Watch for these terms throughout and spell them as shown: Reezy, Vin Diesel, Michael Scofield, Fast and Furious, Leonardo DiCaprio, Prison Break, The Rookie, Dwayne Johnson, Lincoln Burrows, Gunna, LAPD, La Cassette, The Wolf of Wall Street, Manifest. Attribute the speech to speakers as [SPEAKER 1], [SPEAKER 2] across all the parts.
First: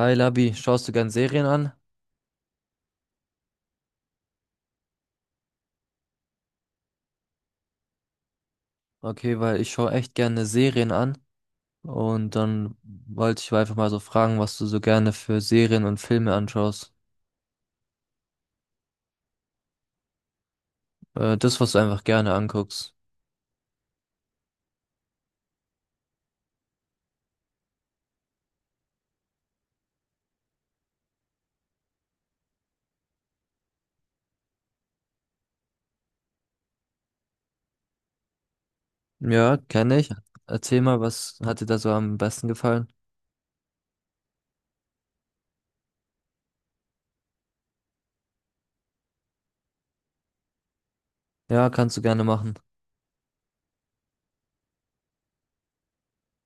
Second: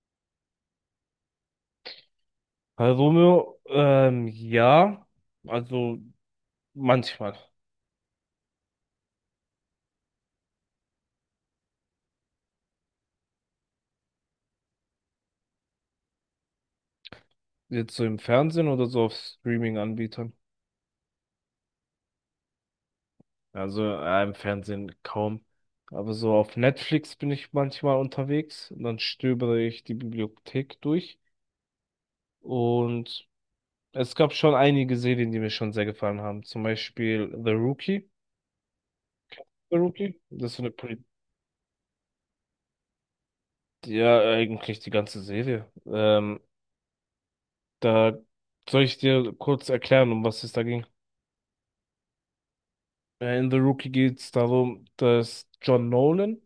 [SPEAKER 1] Hi Labi, schaust du gern Serien an?
[SPEAKER 2] Hallo Romeo, ja, also manchmal.
[SPEAKER 1] Okay, weil ich schaue echt gerne Serien an. Und dann wollte ich einfach mal so fragen, was du so gerne für Serien und Filme anschaust.
[SPEAKER 2] Jetzt so im Fernsehen oder so auf Streaming-Anbietern.
[SPEAKER 1] Das, was du einfach gerne anguckst.
[SPEAKER 2] Also im Fernsehen kaum. Aber so auf Netflix bin ich manchmal unterwegs und dann stöbere ich die Bibliothek durch. Und es gab schon einige Serien, die mir schon sehr gefallen haben. Zum Beispiel The Rookie.
[SPEAKER 1] Ja,
[SPEAKER 2] The
[SPEAKER 1] kenne ich.
[SPEAKER 2] Rookie? Das ist so eine
[SPEAKER 1] Erzähl mal,
[SPEAKER 2] Poli
[SPEAKER 1] was hat dir da so am besten gefallen?
[SPEAKER 2] Ja, eigentlich die ganze Serie. Da Soll ich dir kurz erklären, um was es da ging?
[SPEAKER 1] Ja, kannst du gerne machen.
[SPEAKER 2] In The Rookie geht es darum, dass John Nolan,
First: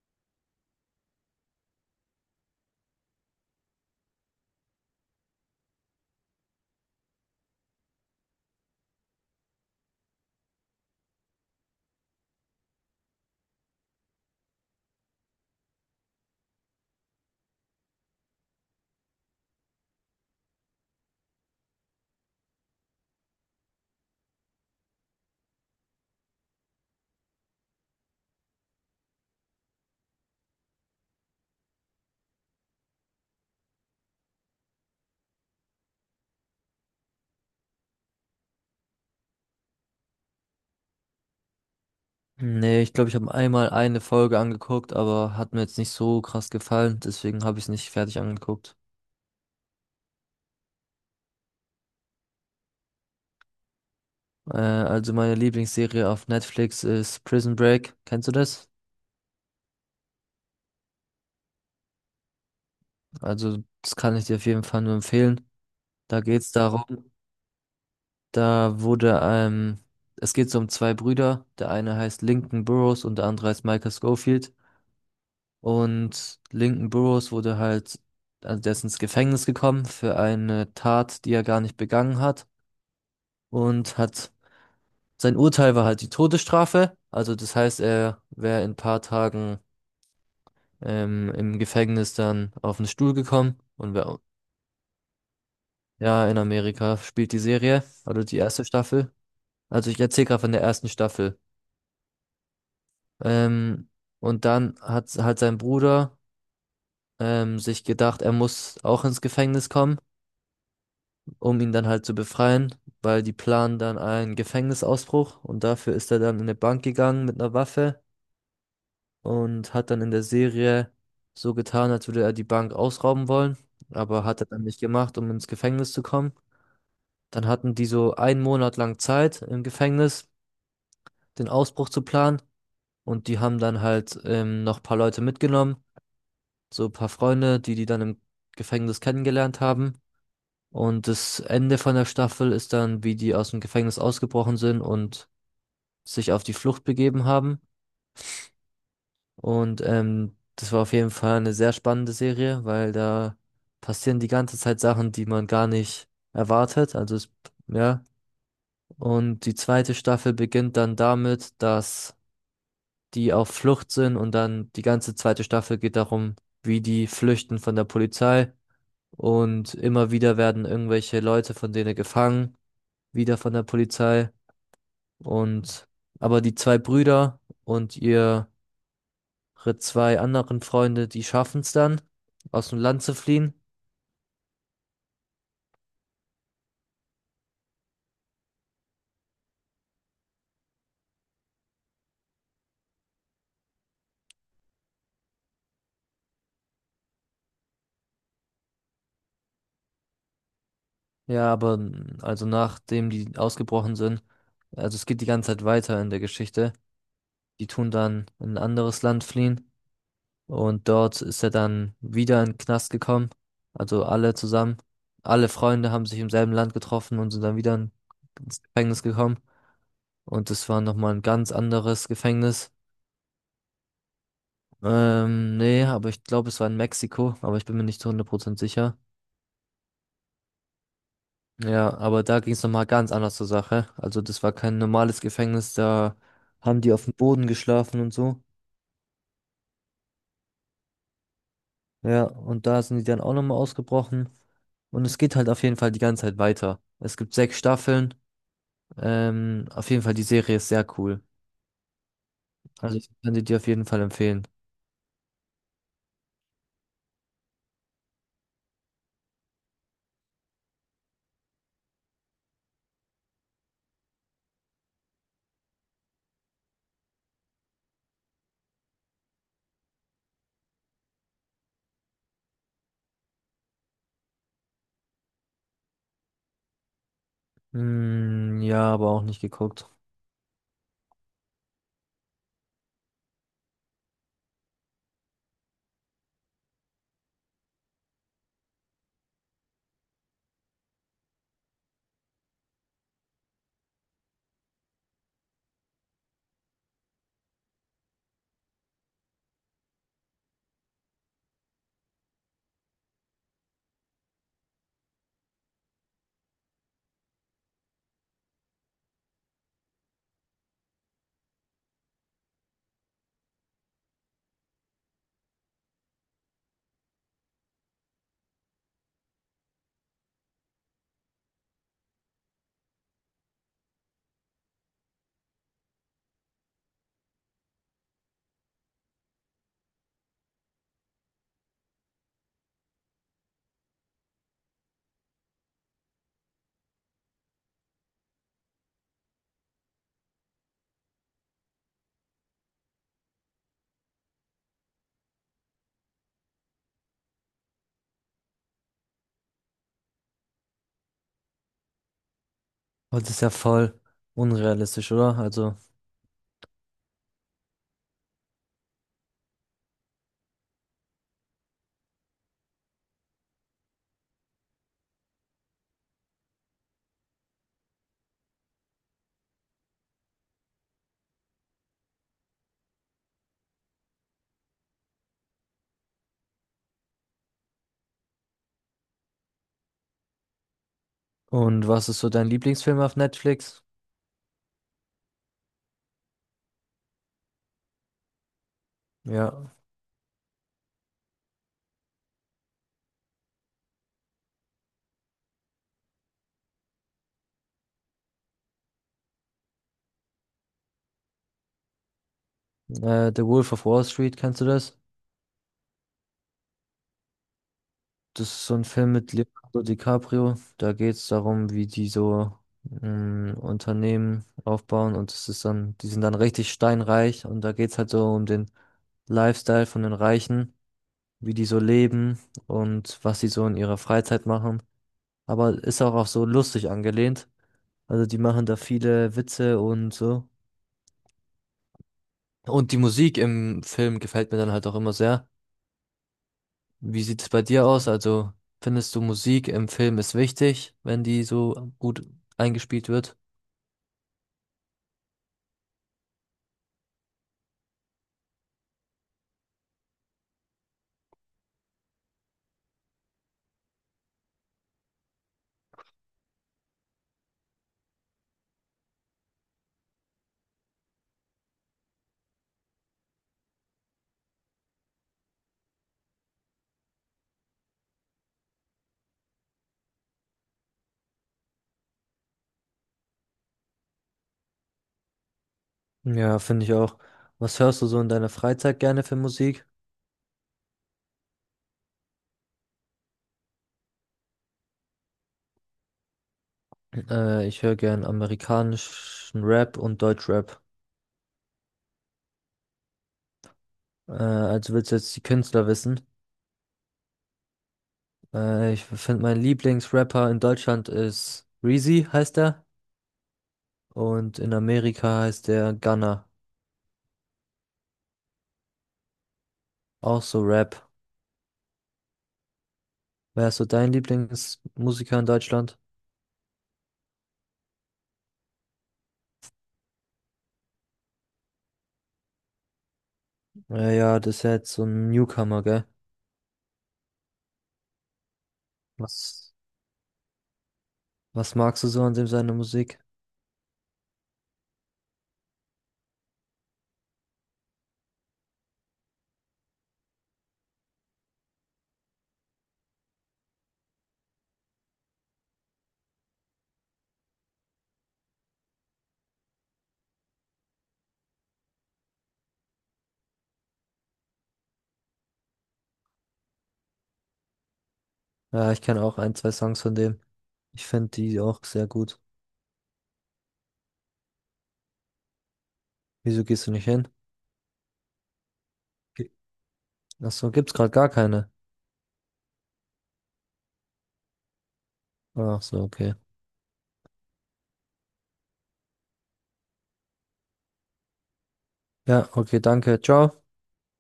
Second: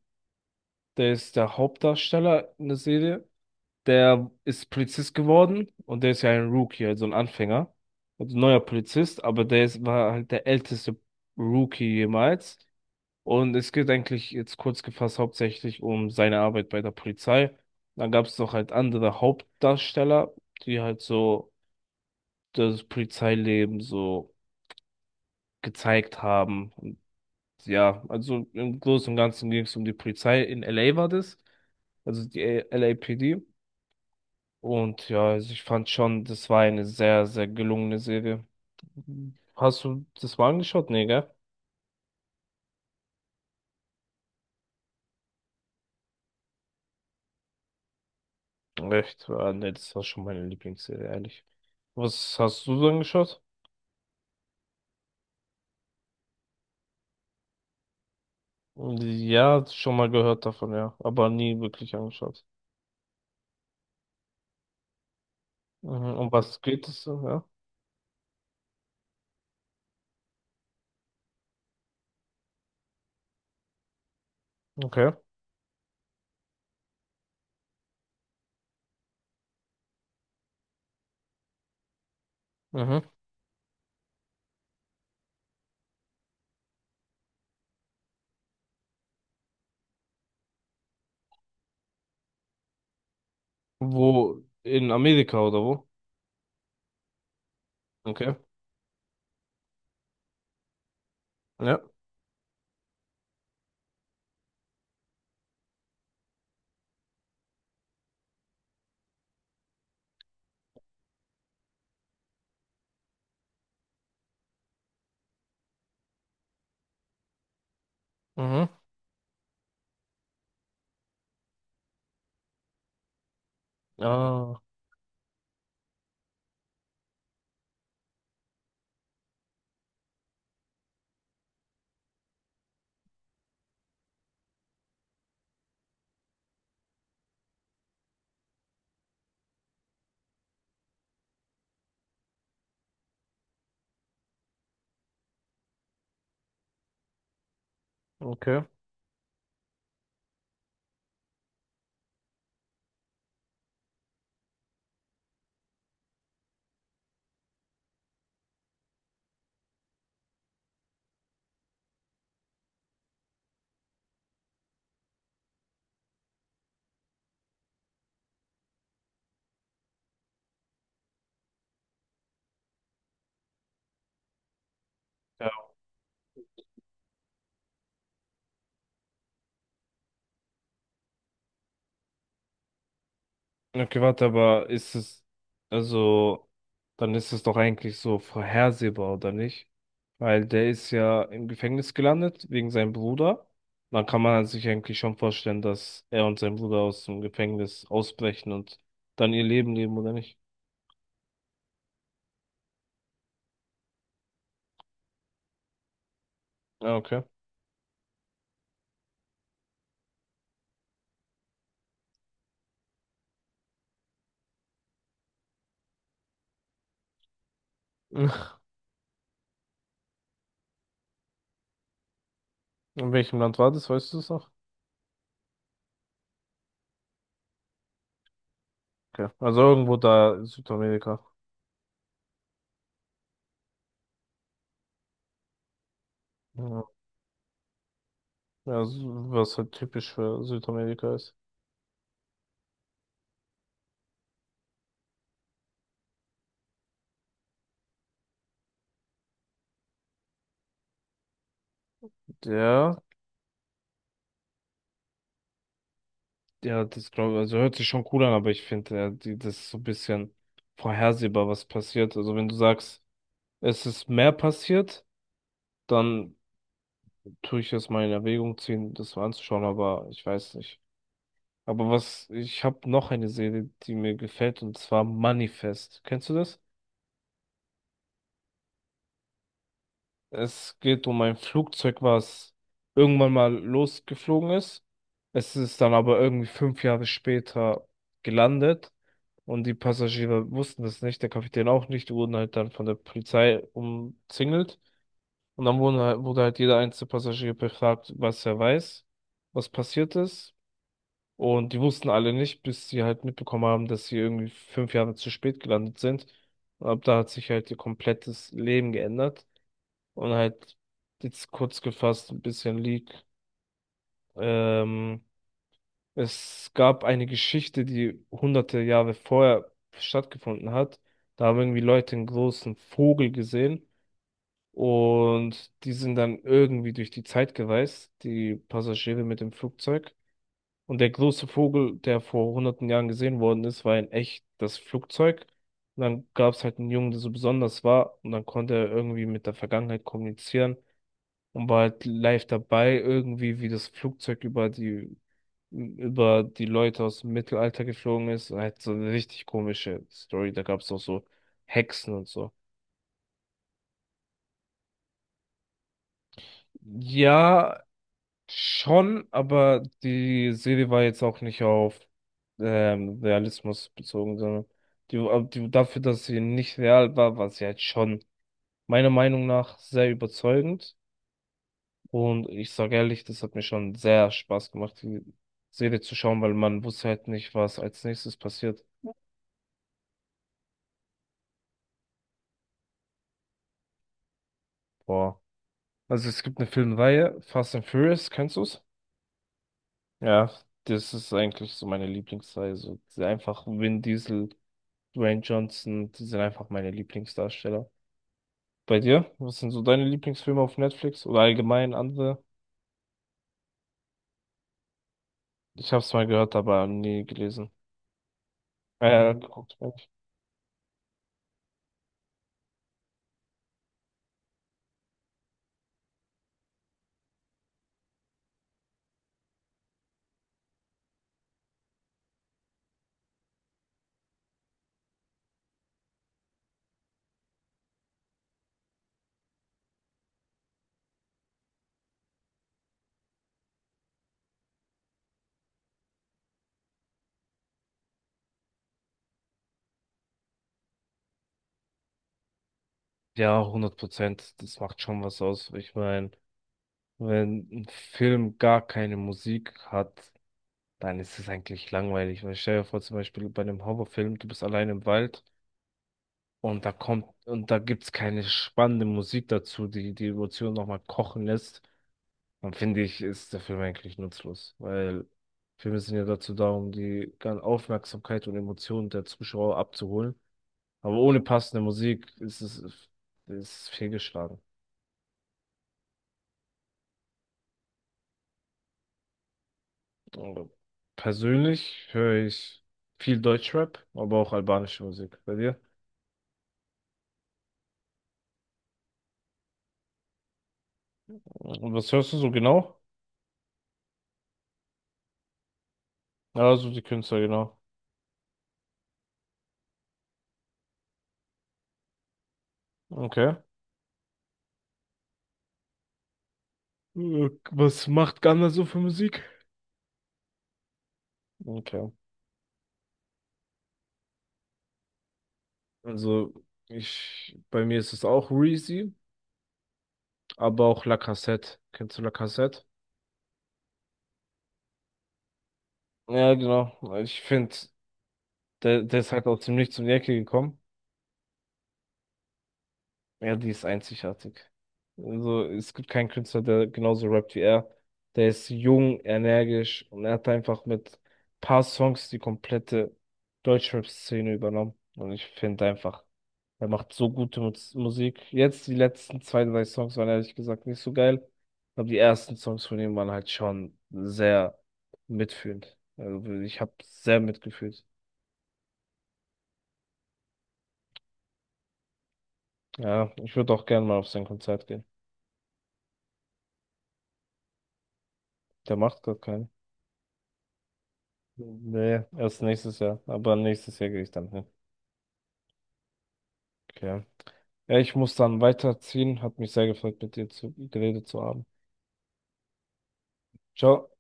[SPEAKER 2] der ist der Hauptdarsteller in der Serie, der ist Polizist geworden und der ist ja ein Rookie, also ein Anfänger, also ein neuer Polizist, aber war halt der älteste Rookie jemals. Und es geht eigentlich jetzt kurz gefasst hauptsächlich um seine Arbeit bei der Polizei. Dann gab es noch halt andere Hauptdarsteller, die halt so das Polizeileben so gezeigt haben. Ja, also im Großen und Ganzen ging es um die Polizei. In LA war das, also die LAPD. Und ja, also ich fand schon, das war eine sehr, sehr gelungene Serie. Hast du das mal angeschaut? Nee, gell?
[SPEAKER 1] Nee, ich glaube, ich habe einmal eine Folge angeguckt, aber hat mir jetzt nicht so krass gefallen. Deswegen habe ich es nicht fertig angeguckt.
[SPEAKER 2] Echt? Ah, nee, das war schon meine Lieblingsserie, ehrlich. Was hast du so angeschaut?
[SPEAKER 1] Also meine Lieblingsserie auf Netflix ist Prison Break. Kennst du das?
[SPEAKER 2] Ja, schon mal gehört davon, ja. Aber nie wirklich angeschaut.
[SPEAKER 1] Also, das kann ich dir auf jeden Fall nur empfehlen.
[SPEAKER 2] Mhm.
[SPEAKER 1] Da
[SPEAKER 2] Um
[SPEAKER 1] geht's
[SPEAKER 2] was geht es
[SPEAKER 1] darum,
[SPEAKER 2] so, ja?
[SPEAKER 1] da wurde, es geht so um zwei Brüder. Der eine heißt Lincoln Burrows und der andere heißt Michael Scofield.
[SPEAKER 2] Okay.
[SPEAKER 1] Und Lincoln Burrows wurde halt, also der ist ins Gefängnis gekommen für eine Tat, die er gar nicht begangen hat.
[SPEAKER 2] Mhm.
[SPEAKER 1] Und hat, sein Urteil war halt die Todesstrafe. Also, das heißt, er wäre in ein paar Tagen, im Gefängnis dann auf den Stuhl gekommen und wäre,
[SPEAKER 2] Wo? In Amerika oder wo?
[SPEAKER 1] ja, in Amerika spielt die Serie, also
[SPEAKER 2] Okay.
[SPEAKER 1] die erste Staffel. Also ich erzähle gerade von der ersten Staffel.
[SPEAKER 2] Ja.
[SPEAKER 1] Ähm, und dann hat halt sein Bruder sich gedacht, er muss auch ins Gefängnis kommen, um ihn dann halt zu befreien, weil die planen dann einen Gefängnisausbruch und dafür ist er dann in eine Bank gegangen mit einer Waffe
[SPEAKER 2] Mhm.
[SPEAKER 1] und hat dann in der Serie so getan, als würde er die Bank ausrauben wollen, aber hat er
[SPEAKER 2] Ah.
[SPEAKER 1] dann nicht gemacht, um ins Gefängnis zu kommen. Dann hatten die so einen Monat lang Zeit im Gefängnis, den Ausbruch zu planen. Und die haben dann halt noch ein paar Leute mitgenommen, so ein paar Freunde, die dann im Gefängnis kennengelernt haben. Und das Ende von der Staffel ist dann, wie die aus dem Gefängnis ausgebrochen sind und sich auf die Flucht begeben haben.
[SPEAKER 2] Okay.
[SPEAKER 1] Und das war auf jeden Fall eine sehr spannende Serie, weil da passieren die ganze Zeit Sachen, die man gar nicht erwartet. Also es, ja. Und die zweite Staffel beginnt dann damit, dass die auf Flucht sind und dann die ganze zweite Staffel geht darum, wie die flüchten von der Polizei. Und immer wieder werden irgendwelche Leute von denen gefangen, wieder von der Polizei.
[SPEAKER 2] Ja,
[SPEAKER 1] Und aber die zwei Brüder und ihre zwei anderen Freunde, die schaffen es dann, aus dem Land zu fliehen.
[SPEAKER 2] okay, warte, aber also, dann ist es doch eigentlich so vorhersehbar, oder nicht? Weil der ist ja im Gefängnis gelandet wegen seinem Bruder. Dann kann man sich eigentlich schon vorstellen, dass er und sein Bruder aus dem Gefängnis ausbrechen und dann ihr Leben leben, oder nicht?
[SPEAKER 1] Ja, aber also nachdem die ausgebrochen sind, also es geht die ganze Zeit weiter in der Geschichte.
[SPEAKER 2] Ja, okay.
[SPEAKER 1] Die tun dann in ein anderes Land fliehen. Und dort ist er dann wieder in den Knast gekommen. Also alle zusammen. Alle Freunde haben sich im selben Land getroffen und sind dann
[SPEAKER 2] Ach,
[SPEAKER 1] ins Gefängnis gekommen. Und das war nochmal ein ganz anderes Gefängnis.
[SPEAKER 2] in welchem Land war das, weißt du es noch?
[SPEAKER 1] Nee, aber ich glaube, es war in Mexiko, aber ich bin mir nicht zu 100% sicher.
[SPEAKER 2] Okay. Also irgendwo da in Südamerika.
[SPEAKER 1] Ja, aber da ging es nochmal ganz anders zur Sache. Also das war kein normales Gefängnis, da haben
[SPEAKER 2] Ja,
[SPEAKER 1] die auf dem Boden geschlafen und so.
[SPEAKER 2] ja, so- was halt typisch für Südamerika ist.
[SPEAKER 1] Ja, und da sind die dann auch nochmal ausgebrochen. Und es geht halt auf jeden Fall die ganze Zeit weiter. Es gibt sechs Staffeln. Auf jeden Fall, die Serie ist sehr cool. Also
[SPEAKER 2] Ja.
[SPEAKER 1] ich kann sie dir auf jeden Fall empfehlen.
[SPEAKER 2] Ja, das glaube ich, also hört sich schon cool an, aber ich finde, das ist so ein bisschen vorhersehbar, was passiert. Also wenn du sagst, es ist mehr passiert, dann tue ich es mal in Erwägung ziehen, das mal anzuschauen, aber ich weiß nicht. Aber was, ich habe noch eine Serie, die mir gefällt, und zwar Manifest. Kennst du das?
[SPEAKER 1] Hm, ja, aber auch nicht geguckt.
[SPEAKER 2] Es geht um ein Flugzeug, was irgendwann mal losgeflogen ist. Es ist dann aber irgendwie fünf Jahre später gelandet und die Passagiere wussten das nicht, der Kapitän auch nicht, die wurden halt dann von der Polizei umzingelt und dann wurde halt jeder einzelne Passagier befragt, was er weiß, was passiert ist, und die wussten alle nicht, bis sie halt mitbekommen haben, dass sie irgendwie fünf Jahre zu spät gelandet sind. Und ab da hat sich halt ihr komplettes Leben geändert. Und halt jetzt kurz gefasst ein bisschen League. Ähm, es gab eine Geschichte, die hunderte Jahre vorher stattgefunden hat. Da haben irgendwie Leute einen großen Vogel gesehen und die sind dann irgendwie durch die Zeit gereist, die Passagiere mit dem Flugzeug. Und der große Vogel, der vor hunderten Jahren gesehen worden ist, war in echt das Flugzeug. Und dann gab es halt einen Jungen, der so besonders war, und dann konnte er irgendwie mit der Vergangenheit kommunizieren und war halt live dabei, irgendwie, wie das Flugzeug über die Leute aus dem Mittelalter geflogen ist. Halt so eine richtig komische Story. Da gab es auch so Hexen und so.
[SPEAKER 1] Und das ist ja voll unrealistisch, oder? Also,
[SPEAKER 2] Ja, schon, aber die Serie war jetzt auch nicht auf Realismus bezogen, sondern dafür, dass sie nicht real war, war sie halt schon meiner Meinung nach sehr überzeugend. Und ich sage ehrlich, das hat mir schon sehr Spaß gemacht, die Serie zu schauen, weil man wusste halt nicht, was als nächstes passiert.
[SPEAKER 1] und was ist so dein Lieblingsfilm auf Netflix?
[SPEAKER 2] Boah. Also es gibt eine Filmreihe, Fast and Furious, kennst du's?
[SPEAKER 1] Ja,
[SPEAKER 2] Ja, das ist eigentlich so meine Lieblingsreihe. So diese einfach Vin Diesel, Dwayne Johnson, die sind einfach meine Lieblingsdarsteller. Bei dir? Was sind so deine Lieblingsfilme auf Netflix oder allgemein andere?
[SPEAKER 1] The Wolf of Wall Street, kennst du das?
[SPEAKER 2] Ich hab's mal gehört, aber nie gelesen.
[SPEAKER 1] Das ist so ein Film mit
[SPEAKER 2] Geguckt.
[SPEAKER 1] Leonardo DiCaprio. Da geht es darum, wie die so Unternehmen aufbauen und es ist dann, die sind dann richtig steinreich und da geht es halt so um den Lifestyle von den Reichen, wie die so leben und was sie so in ihrer Freizeit machen. Aber ist auch, auch so lustig angelehnt. Also die machen da viele Witze und so. Und die Musik im Film gefällt mir dann halt auch immer sehr. Wie sieht es bei dir aus? Also findest du Musik im Film ist wichtig, wenn die so gut eingespielt wird?
[SPEAKER 2] Ja, 100%. Das macht schon was aus. Ich meine, wenn ein Film gar keine Musik hat, dann ist es eigentlich langweilig. Weil stell dir vor, zum Beispiel bei einem Horrorfilm, du bist allein im Wald und da kommt und da gibt's keine spannende Musik dazu, die die Emotionen nochmal kochen lässt, dann finde ich, ist der Film eigentlich nutzlos. Weil Filme sind ja dazu da, um die ganze Aufmerksamkeit und Emotionen der Zuschauer abzuholen. Aber ohne passende Musik ist fehlgeschlagen.
[SPEAKER 1] Ja, finde ich auch. Was hörst du so in deiner Freizeit gerne für Musik?
[SPEAKER 2] Also, persönlich höre ich viel Deutschrap, aber auch albanische Musik. Bei dir?
[SPEAKER 1] Ich höre gern amerikanischen Rap und Deutschrap.
[SPEAKER 2] Und was hörst du so genau?
[SPEAKER 1] Also willst du jetzt die Künstler wissen?
[SPEAKER 2] Ja, so die Künstler, genau.
[SPEAKER 1] Ich finde, mein Lieblingsrapper in Deutschland ist Reezy, heißt er.
[SPEAKER 2] Okay.
[SPEAKER 1] Und in Amerika heißt er Gunna.
[SPEAKER 2] Was macht Ghana so für Musik?
[SPEAKER 1] Auch so Rap.
[SPEAKER 2] Okay.
[SPEAKER 1] Wer ist so dein Lieblingsmusiker in Deutschland?
[SPEAKER 2] Also, ich, bei mir ist es auch Reezy, aber auch La Cassette. Kennst du La Cassette?
[SPEAKER 1] Ja, das ist ja jetzt so ein Newcomer, gell?
[SPEAKER 2] Ja, genau. Ich finde, der ist halt aus
[SPEAKER 1] Was,
[SPEAKER 2] dem Nichts um die Ecke gekommen.
[SPEAKER 1] was magst du so an dem seiner Musik?
[SPEAKER 2] Ja, die ist einzigartig. Also, es gibt keinen Künstler, der genauso rappt wie er. Der ist jung, energisch und er hat einfach mit paar Songs die komplette Deutschrap-Szene übernommen. Und ich finde einfach, er macht so gute Musik. Jetzt die letzten zwei, drei Songs waren ehrlich gesagt nicht so geil. Aber die ersten Songs von ihm waren halt schon sehr mitfühlend. Also, ich habe sehr mitgefühlt.
[SPEAKER 1] Ja, ich kenne auch ein, zwei Songs von dem. Ich finde die auch sehr gut.
[SPEAKER 2] Ja, ich würde auch gerne mal auf sein Konzert gehen.
[SPEAKER 1] Wieso gehst du nicht hin?
[SPEAKER 2] Der macht gerade
[SPEAKER 1] Ge-
[SPEAKER 2] keinen.
[SPEAKER 1] Ach so, gibt's gerade gar keine.
[SPEAKER 2] Nee, erst nächstes Jahr. Aber nächstes Jahr gehe ich dann hin.
[SPEAKER 1] Ach so, okay.
[SPEAKER 2] Okay. Ja, ich muss dann weiterziehen. Hat mich sehr gefreut, geredet zu haben.
[SPEAKER 1] Ja, okay, danke. Ciao.
[SPEAKER 2] Ciao.